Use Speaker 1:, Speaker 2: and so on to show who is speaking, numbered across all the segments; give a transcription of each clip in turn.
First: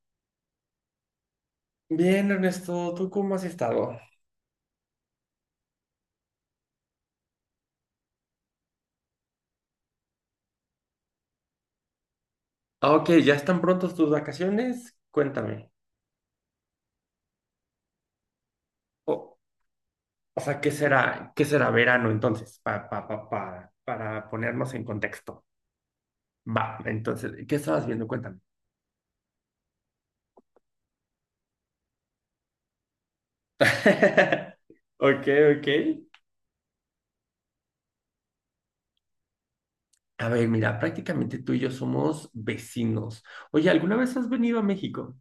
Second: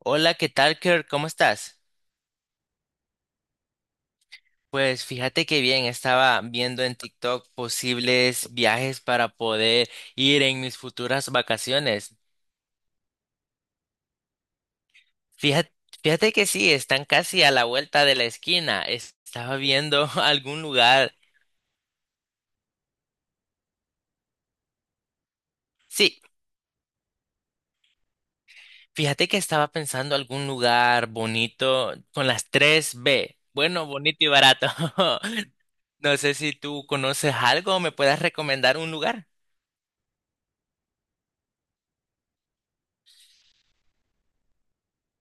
Speaker 1: Hola, ¿qué tal, Kirk? ¿Cómo estás?
Speaker 2: Bien, Ernesto, ¿tú cómo has estado?
Speaker 1: Pues fíjate que bien, estaba viendo en TikTok posibles viajes para poder ir en mis futuras vacaciones.
Speaker 2: Ah, Ok, ¿ya están prontos tus vacaciones? Cuéntame.
Speaker 1: Fíjate, fíjate que sí, están casi a la vuelta de la esquina.
Speaker 2: O,
Speaker 1: Estaba viendo
Speaker 2: o sea,
Speaker 1: algún lugar.
Speaker 2: qué será verano entonces? Para ponernos en contexto.
Speaker 1: Sí,
Speaker 2: Va, entonces, ¿qué estabas viendo? Cuéntame.
Speaker 1: fíjate que estaba pensando algún lugar bonito con las tres b. Bueno, bonito y barato.
Speaker 2: Ok, ok.
Speaker 1: No sé si tú conoces algo o me puedas recomendar un lugar.
Speaker 2: A ver, mira, prácticamente tú y yo somos vecinos. Oye, ¿alguna vez has venido a México?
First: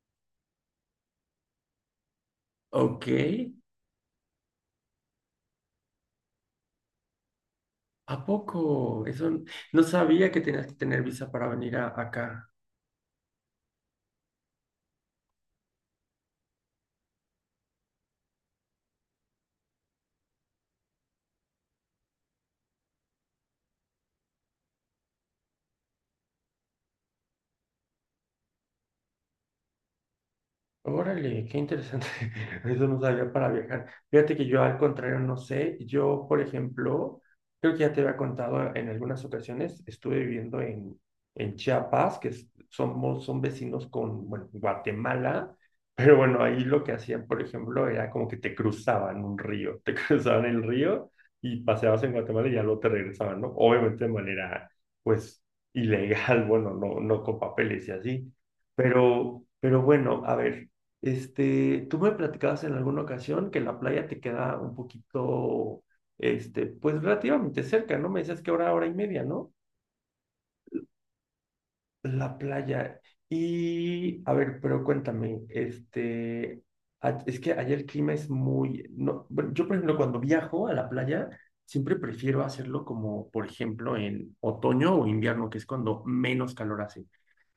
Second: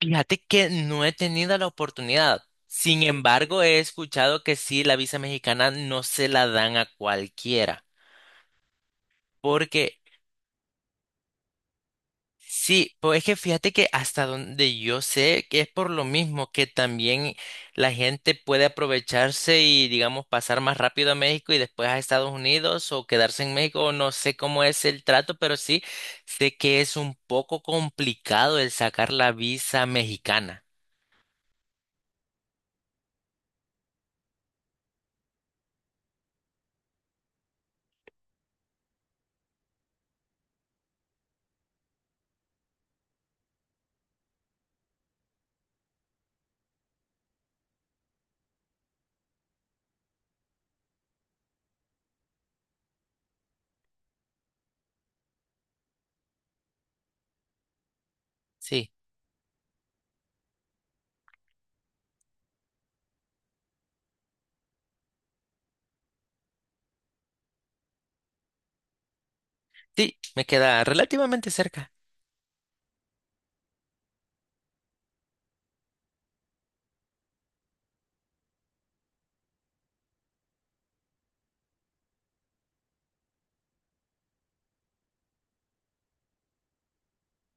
Speaker 1: Fíjate que no he tenido la oportunidad. Sin
Speaker 2: Ok,
Speaker 1: embargo, he escuchado que sí, la visa mexicana no se la dan a cualquiera.
Speaker 2: ¿a poco? No
Speaker 1: Porque
Speaker 2: sabía que tenías que tener visa para venir acá.
Speaker 1: sí, pues es que fíjate que hasta donde yo sé que es por lo mismo que también la gente puede aprovecharse y, digamos, pasar más rápido a México y después a Estados Unidos o quedarse en México. O No sé cómo es el trato, pero sí sé que es un poco complicado el sacar la visa mexicana.
Speaker 2: Órale, qué interesante. Eso no sabía para viajar. Fíjate que yo al contrario no sé. Yo, por ejemplo, creo que ya te había contado en algunas ocasiones, estuve viviendo en Chiapas, somos, son vecinos con, bueno, Guatemala, pero bueno, ahí lo que hacían, por ejemplo, era como que te cruzaban un río, te cruzaban el río y paseabas en Guatemala y ya luego te regresaban, ¿no? Obviamente de manera, pues, ilegal, bueno, no, no con papeles y así.
Speaker 1: Sí,
Speaker 2: Pero bueno, a ver. Tú me platicabas en alguna ocasión que la playa te queda un poquito, pues relativamente cerca, ¿no? Me decías que hora, hora y media, ¿no?
Speaker 1: sí, me queda relativamente cerca.
Speaker 2: La playa. Y, a ver, pero cuéntame, es que allá el clima es muy, no, bueno, yo por ejemplo cuando viajo a la playa, siempre prefiero hacerlo como, por ejemplo, en otoño o invierno, que es cuando menos calor hace.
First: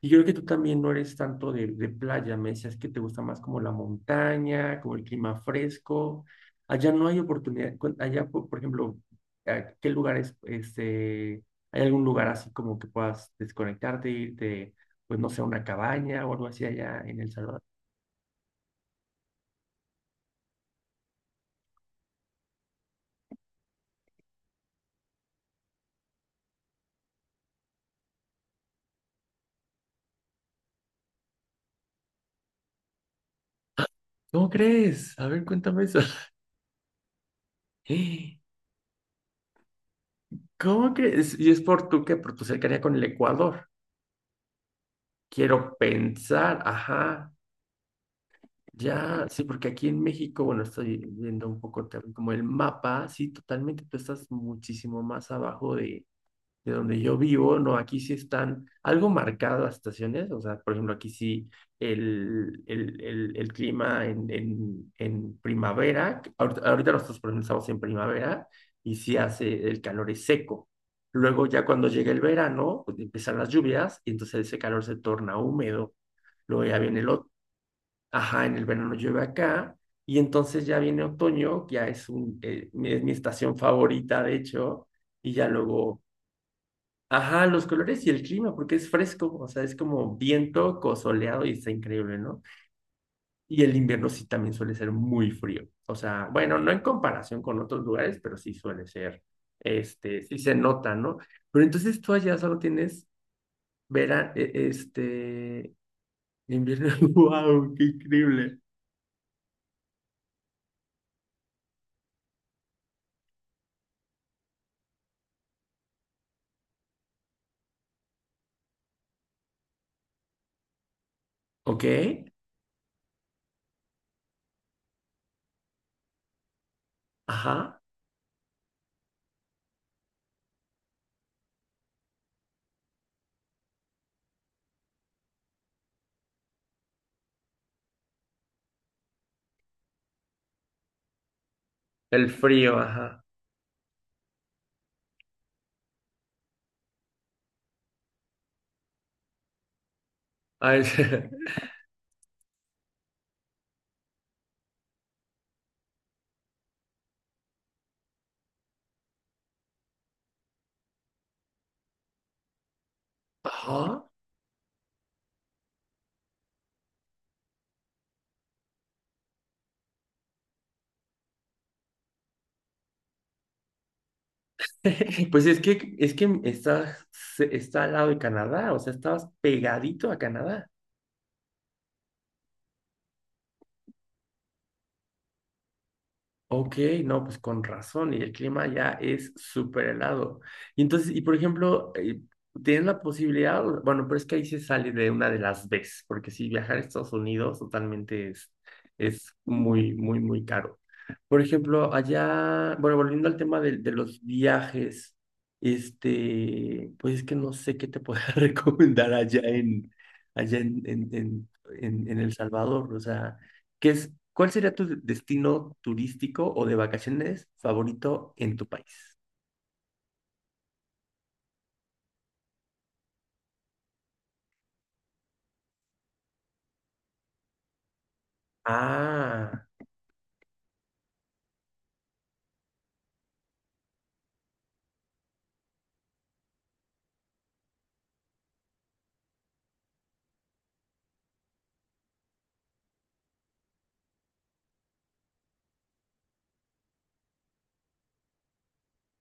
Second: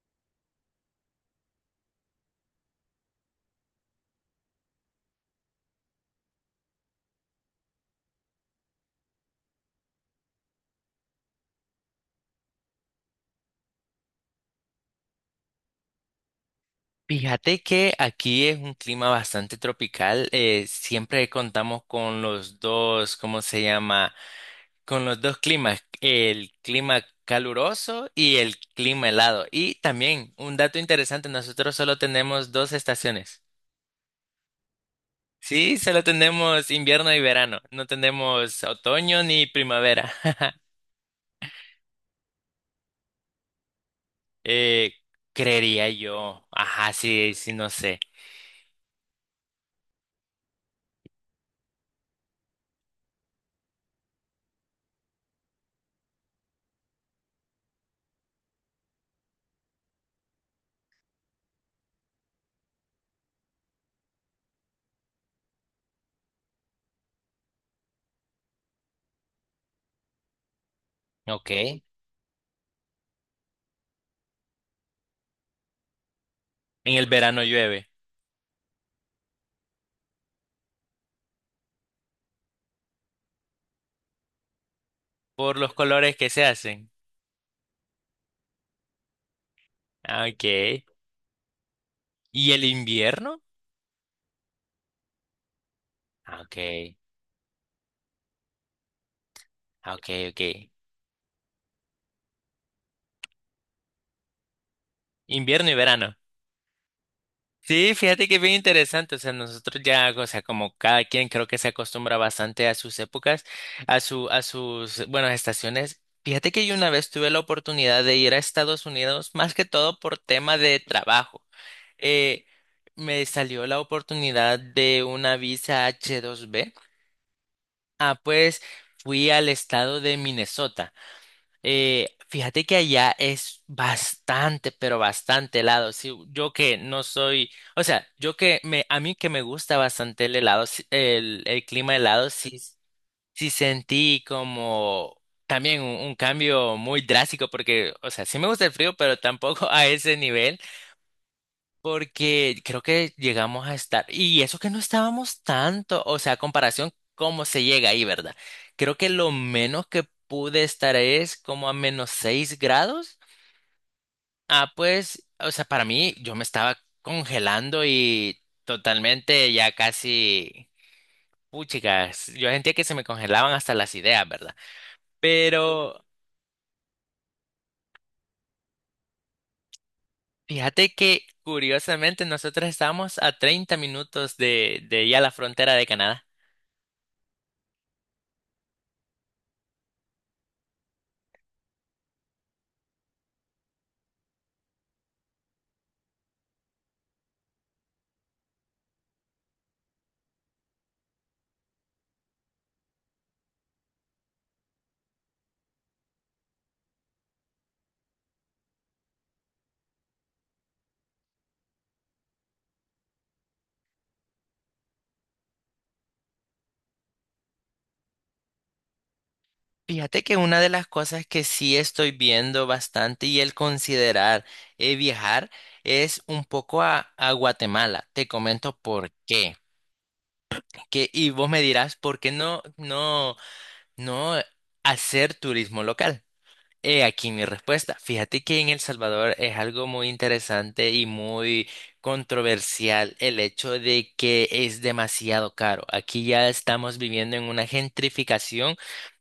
Speaker 2: Y yo creo que tú también no eres tanto de playa, me decías que te gusta más como la montaña, como el clima fresco. Allá no hay oportunidad, allá, por ejemplo, ¿a ¿qué lugares, ¿hay algún lugar así como que puedas desconectarte, irte, pues no sé, a una cabaña o algo así allá en El Salvador?
Speaker 1: Fíjate que aquí es un clima bastante tropical. Siempre contamos con los dos, ¿cómo se llama? Con los dos climas, el clima caluroso y el clima helado. Y también, un dato interesante, nosotros solo tenemos dos estaciones.
Speaker 2: ¿Cómo crees? A ver,
Speaker 1: Sí,
Speaker 2: cuéntame eso.
Speaker 1: solo tenemos invierno y verano. No tenemos otoño ni primavera.
Speaker 2: ¿Cómo crees? ¿Y es por tu qué? Por tu cercanía con el Ecuador.
Speaker 1: Eh,
Speaker 2: Quiero
Speaker 1: Creería yo.
Speaker 2: pensar,
Speaker 1: Ajá,
Speaker 2: ajá,
Speaker 1: sí, sí, no sé.
Speaker 2: ya, sí, porque aquí en México, bueno, estoy viendo un poco también como el mapa, sí, totalmente, tú estás muchísimo más abajo de donde yo vivo, no, aquí sí están algo marcadas las estaciones, o sea, por ejemplo, aquí sí el clima en primavera, ahorita nosotros por ejemplo, estamos en primavera y sí hace, el calor es seco. Luego
Speaker 1: Ok.
Speaker 2: ya
Speaker 1: En
Speaker 2: cuando llega el verano, pues empiezan las lluvias y entonces ese calor se torna húmedo. Luego ya viene
Speaker 1: el
Speaker 2: el otro,
Speaker 1: verano llueve.
Speaker 2: ajá, en el verano llueve acá y entonces ya viene otoño, que ya es, es mi estación favorita, de hecho, y ya
Speaker 1: Por los
Speaker 2: luego
Speaker 1: colores que se hacen.
Speaker 2: ajá, los colores y el clima, porque es fresco, o sea, es como
Speaker 1: Ah,
Speaker 2: viento
Speaker 1: okay.
Speaker 2: soleado y está increíble, ¿no?
Speaker 1: ¿Y el invierno?
Speaker 2: Y el invierno sí también suele ser muy frío, o sea,
Speaker 1: Ah,
Speaker 2: bueno, no en
Speaker 1: okay,
Speaker 2: comparación con otros lugares, pero sí suele ser,
Speaker 1: ah, okay,
Speaker 2: sí se
Speaker 1: okay.
Speaker 2: nota, ¿no? Pero entonces tú allá solo tienes verano,
Speaker 1: Invierno y verano.
Speaker 2: invierno, wow, qué
Speaker 1: Sí, fíjate que bien
Speaker 2: increíble.
Speaker 1: interesante. O sea, nosotros ya, o sea, como cada quien creo que se acostumbra bastante a sus épocas, a su, a sus, bueno, estaciones. Fíjate que yo una vez tuve la oportunidad de ir a Estados Unidos, más que todo por tema de trabajo.
Speaker 2: ¿Ok?
Speaker 1: Eh, Me salió la oportunidad de una visa H2B.
Speaker 2: Ajá,
Speaker 1: Ah, pues fui al estado de Minnesota. Fíjate que allá es bastante, pero bastante helado. Sí, yo que no soy, o sea, yo que a mí que me gusta bastante el helado, el clima
Speaker 2: el
Speaker 1: helado, sí,
Speaker 2: frío, ajá.
Speaker 1: sí sentí como también un cambio muy drástico, porque, o sea, sí me gusta el frío, pero tampoco a ese nivel.
Speaker 2: Ah, el-
Speaker 1: Porque creo que llegamos a estar, y eso que no estábamos tanto, o sea, a comparación, cómo se llega ahí, ¿verdad? Creo que lo menos que pude estar es como a -6 grados.
Speaker 2: Ajá.
Speaker 1: Ah, pues, o sea, para mí yo me estaba congelando y totalmente ya casi, puchicas, yo sentía que se me congelaban hasta las ideas, ¿verdad?
Speaker 2: Pues
Speaker 1: Pero
Speaker 2: es que estás, está al lado de Canadá, o sea, estabas pegadito a Canadá.
Speaker 1: fíjate que curiosamente nosotros estábamos a 30 minutos de ya la frontera de Canadá.
Speaker 2: Ok, no, pues con razón, y el clima ya es súper helado. Y entonces, y por ejemplo, ¿tienes la posibilidad? Bueno, pero es que ahí se sale de una de las veces porque si viajar a Estados Unidos totalmente es muy, muy, muy caro. Por ejemplo, allá, bueno, volviendo al tema de los viajes, pues es que no sé qué te pueda recomendar allá en El Salvador, o sea. ¿Qué es, cuál sería tu destino turístico o de vacaciones favorito en tu país?
Speaker 1: Fíjate que una de las cosas que sí estoy viendo bastante y el considerar viajar es un poco a Guatemala. Te comento por qué.
Speaker 2: Ah,
Speaker 1: Que, y vos me dirás, ¿por qué no hacer turismo local? He aquí mi respuesta. Fíjate que en El Salvador es algo muy interesante y muy controversial el hecho de que es demasiado caro. Aquí ya estamos viviendo en una gentrificación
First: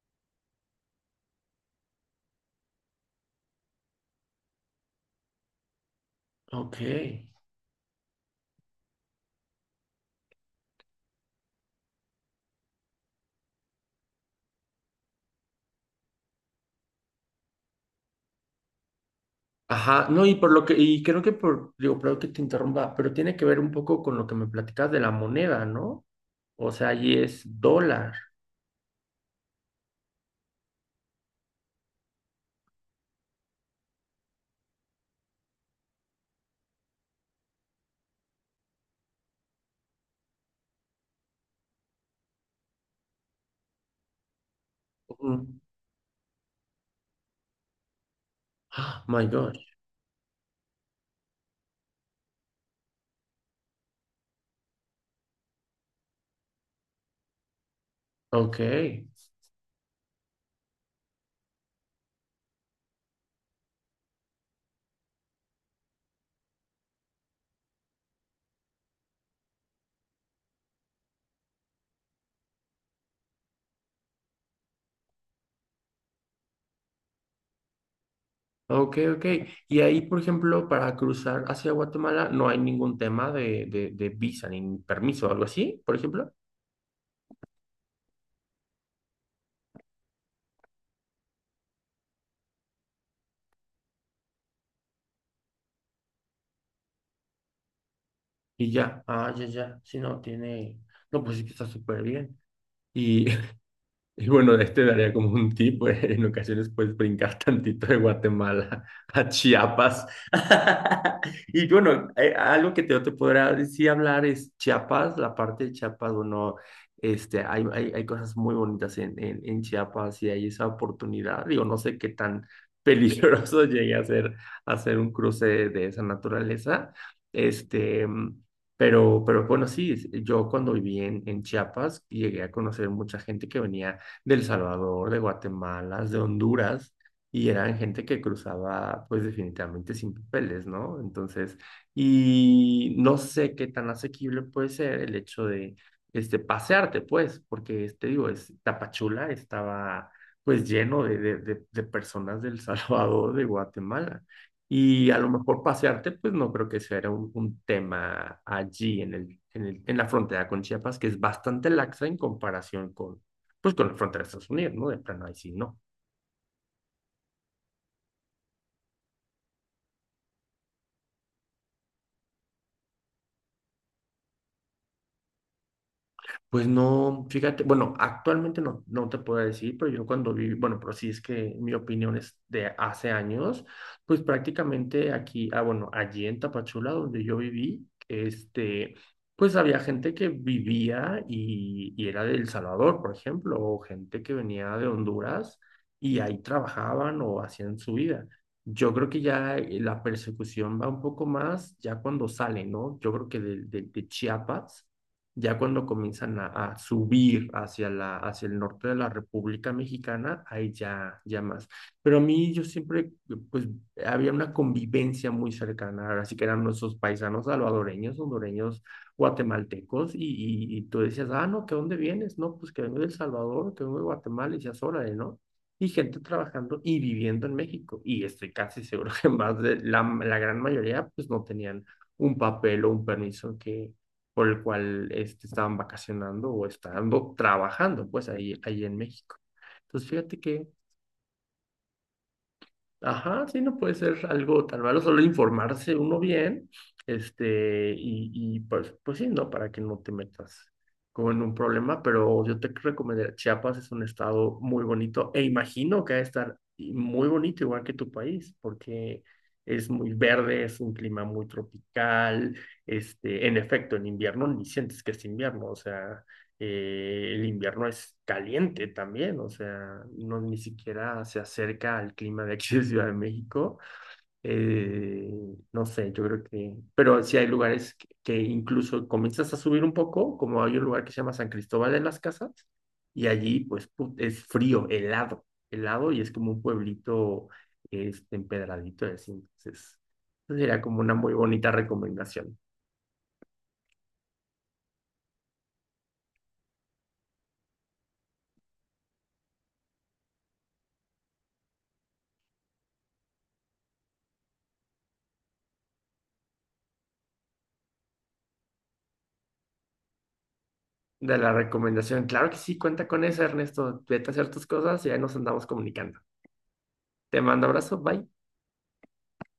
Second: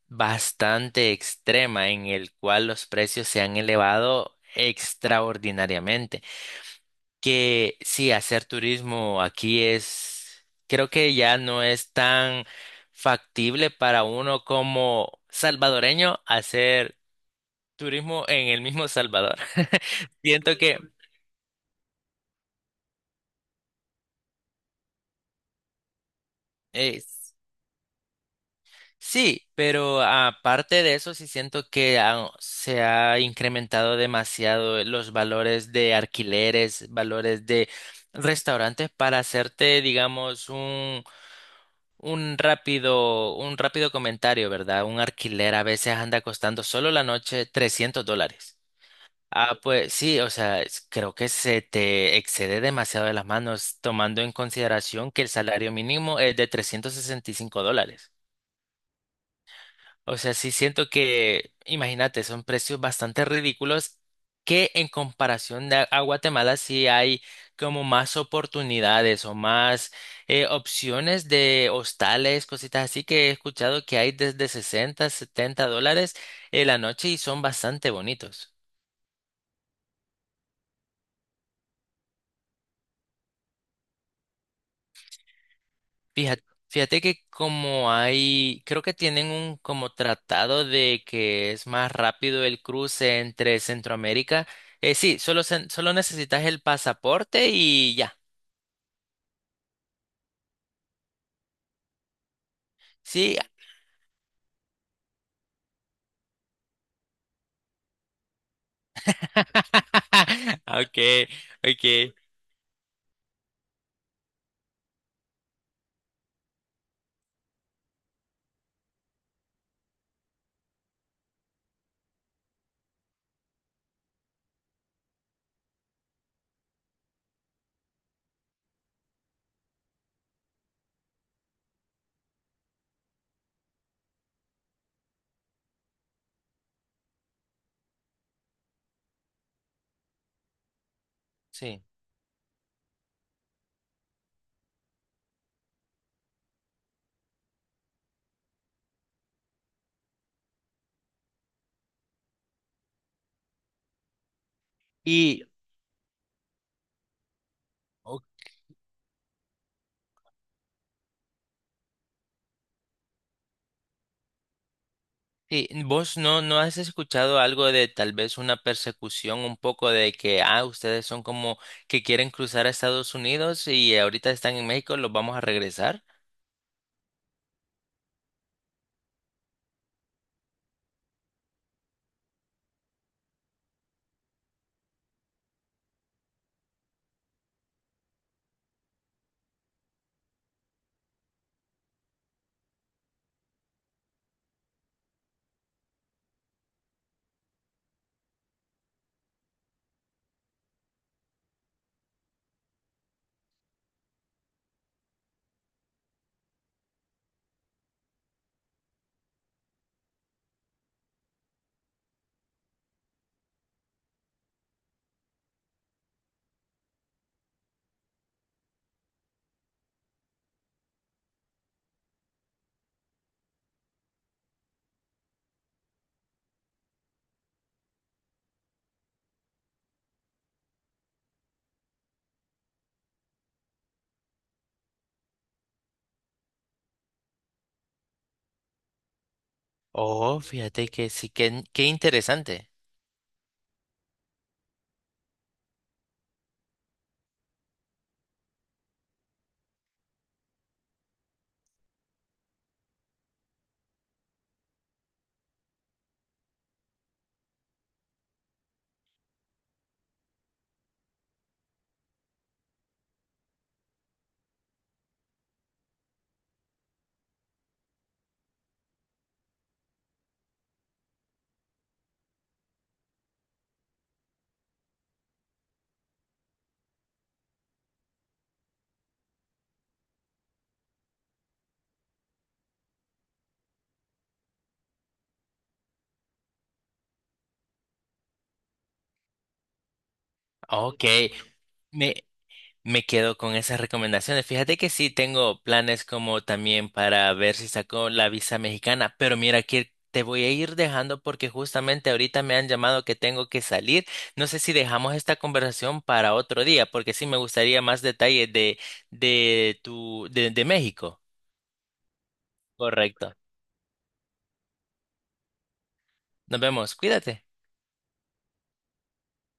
Speaker 1: bastante extrema en el cual los precios se han elevado extraordinariamente.
Speaker 2: ok.
Speaker 1: Que sí, hacer turismo aquí es, creo que ya no es tan factible para uno como salvadoreño hacer turismo en el mismo Salvador.
Speaker 2: Ajá, no, y por
Speaker 1: Siento
Speaker 2: lo que,
Speaker 1: que
Speaker 2: y creo que por, digo, perdón que te interrumpa, pero tiene que ver un poco con lo que me platicas de la moneda, ¿no? O sea,
Speaker 1: eh,
Speaker 2: allí es dólar.
Speaker 1: sí, pero aparte de eso, sí siento que se ha incrementado demasiado los valores de alquileres, valores de restaurantes para hacerte, digamos, un rápido comentario, ¿verdad? Un alquiler
Speaker 2: Ujú.
Speaker 1: a veces anda costando solo la noche $300.
Speaker 2: Ah, my
Speaker 1: Ah,
Speaker 2: God.
Speaker 1: pues sí, o sea, creo que se te excede demasiado de las manos tomando en consideración que el salario mínimo es de $365.
Speaker 2: Ok,
Speaker 1: O sea, sí siento que, imagínate, son precios bastante ridículos que en comparación de a Guatemala sí hay como más oportunidades o más opciones de hostales, cositas así que he escuchado que hay desde $60, $70 en la noche y son bastante bonitos.
Speaker 2: ok, ok. Y ahí, por ejemplo, para cruzar hacia Guatemala no hay ningún tema de visa ni permiso o algo así, por ejemplo.
Speaker 1: Fíjate, fíjate que como hay, creo que tienen un como tratado de que es más rápido el cruce entre Centroamérica. Sí, solo, solo necesitas el pasaporte y ya.
Speaker 2: Y ya, ah, ya, ya, si no tiene, no, pues sí que está súper bien. Y
Speaker 1: Sí.
Speaker 2: Y bueno, daría como un tip, pues, en ocasiones puedes brincar tantito de Guatemala a Chiapas.
Speaker 1: Okay,
Speaker 2: Y bueno,
Speaker 1: okay.
Speaker 2: yo te podrá decir hablar es Chiapas, la parte de Chiapas, bueno, hay cosas muy bonitas en Chiapas y hay esa oportunidad. Digo, no sé qué tan peligroso llegue a ser hacer un cruce de esa naturaleza. Este, pero bueno, sí, yo cuando viví en Chiapas llegué a conocer mucha gente que venía de El Salvador, de Guatemala, de Honduras, y eran gente que cruzaba pues definitivamente sin papeles, ¿no? Entonces,
Speaker 1: Sí.
Speaker 2: y no sé qué tan asequible puede ser el hecho de pasearte, pues, porque, digo, es, Tapachula estaba pues lleno de personas del Salvador, de Guatemala. Y a lo
Speaker 1: Y
Speaker 2: mejor pasearte, pues no creo que sea un
Speaker 1: ok,
Speaker 2: tema allí en la frontera con Chiapas, que es bastante laxa en comparación con, pues con la frontera de Estados Unidos, ¿no? De plano, ahí sí,
Speaker 1: sí,
Speaker 2: no.
Speaker 1: vos no, no has escuchado algo de tal vez una persecución un poco de que ah, ustedes son como que quieren cruzar a Estados Unidos y ahorita están en México, los vamos a regresar.
Speaker 2: Pues no, fíjate, bueno, actualmente no, no te puedo decir, pero yo cuando viví, bueno, pero sí es que mi opinión es de hace años, pues prácticamente aquí, ah, bueno, allí en Tapachula, donde yo viví, pues había gente que vivía y era de El Salvador, por ejemplo, o gente que venía de Honduras y ahí trabajaban o hacían su vida. Yo creo que ya la persecución va un poco más ya cuando sale, ¿no? Yo creo que de Chiapas ya cuando comienzan a subir hacia la, hacia el norte de la República Mexicana, ahí ya, ya más. Pero a mí yo siempre, pues, había una convivencia muy cercana, así que eran nuestros paisanos salvadoreños, hondureños, guatemaltecos, y tú decías, ah, no, ¿que dónde vienes? No, pues que vengo de El Salvador, que vengo de Guatemala, y decías, órale, ¿no? Y gente trabajando y viviendo en México. Y estoy casi seguro que más de la, la gran mayoría, pues, no tenían un papel o un permiso que por el cual estaban vacacionando o estando trabajando, pues ahí, ahí en México. Entonces,
Speaker 1: Oh,
Speaker 2: fíjate que,
Speaker 1: fíjate que sí, que qué interesante.
Speaker 2: ajá, sí, no puede ser algo tan malo, solo informarse uno bien, y pues, pues sí, ¿no? Para que no te metas como en un problema, pero yo te recomendaría, Chiapas es un estado muy bonito e imagino que va a estar y muy bonito igual que tu país, porque es muy verde, es un clima muy tropical, en efecto, en invierno ni sientes que es invierno, o sea, el invierno es caliente también, o sea, no ni siquiera se acerca al clima de aquí de Ciudad de México. Eh, no sé, yo creo que, pero sí hay lugares que incluso comienzas a subir un poco, como hay un lugar que se llama San Cristóbal de las Casas, y allí es frío, helado, helado, y es como un pueblito empedradito, y así. Entonces, sería como
Speaker 1: Ok,
Speaker 2: una muy bonita
Speaker 1: me,
Speaker 2: recomendación.
Speaker 1: me quedo con esas recomendaciones. Fíjate que sí, tengo planes como también para ver si saco la visa mexicana, pero mira que te voy a ir dejando porque justamente ahorita me han llamado que tengo que salir. No sé si dejamos esta conversación para otro día, porque sí me gustaría más detalles de México.
Speaker 2: De la recomendación. Claro que sí, cuenta con
Speaker 1: Correcto.
Speaker 2: eso, Ernesto. Vete a hacer tus cosas y ahí nos andamos comunicando.
Speaker 1: Nos vemos,
Speaker 2: Te
Speaker 1: cuídate.
Speaker 2: mando abrazo, bye.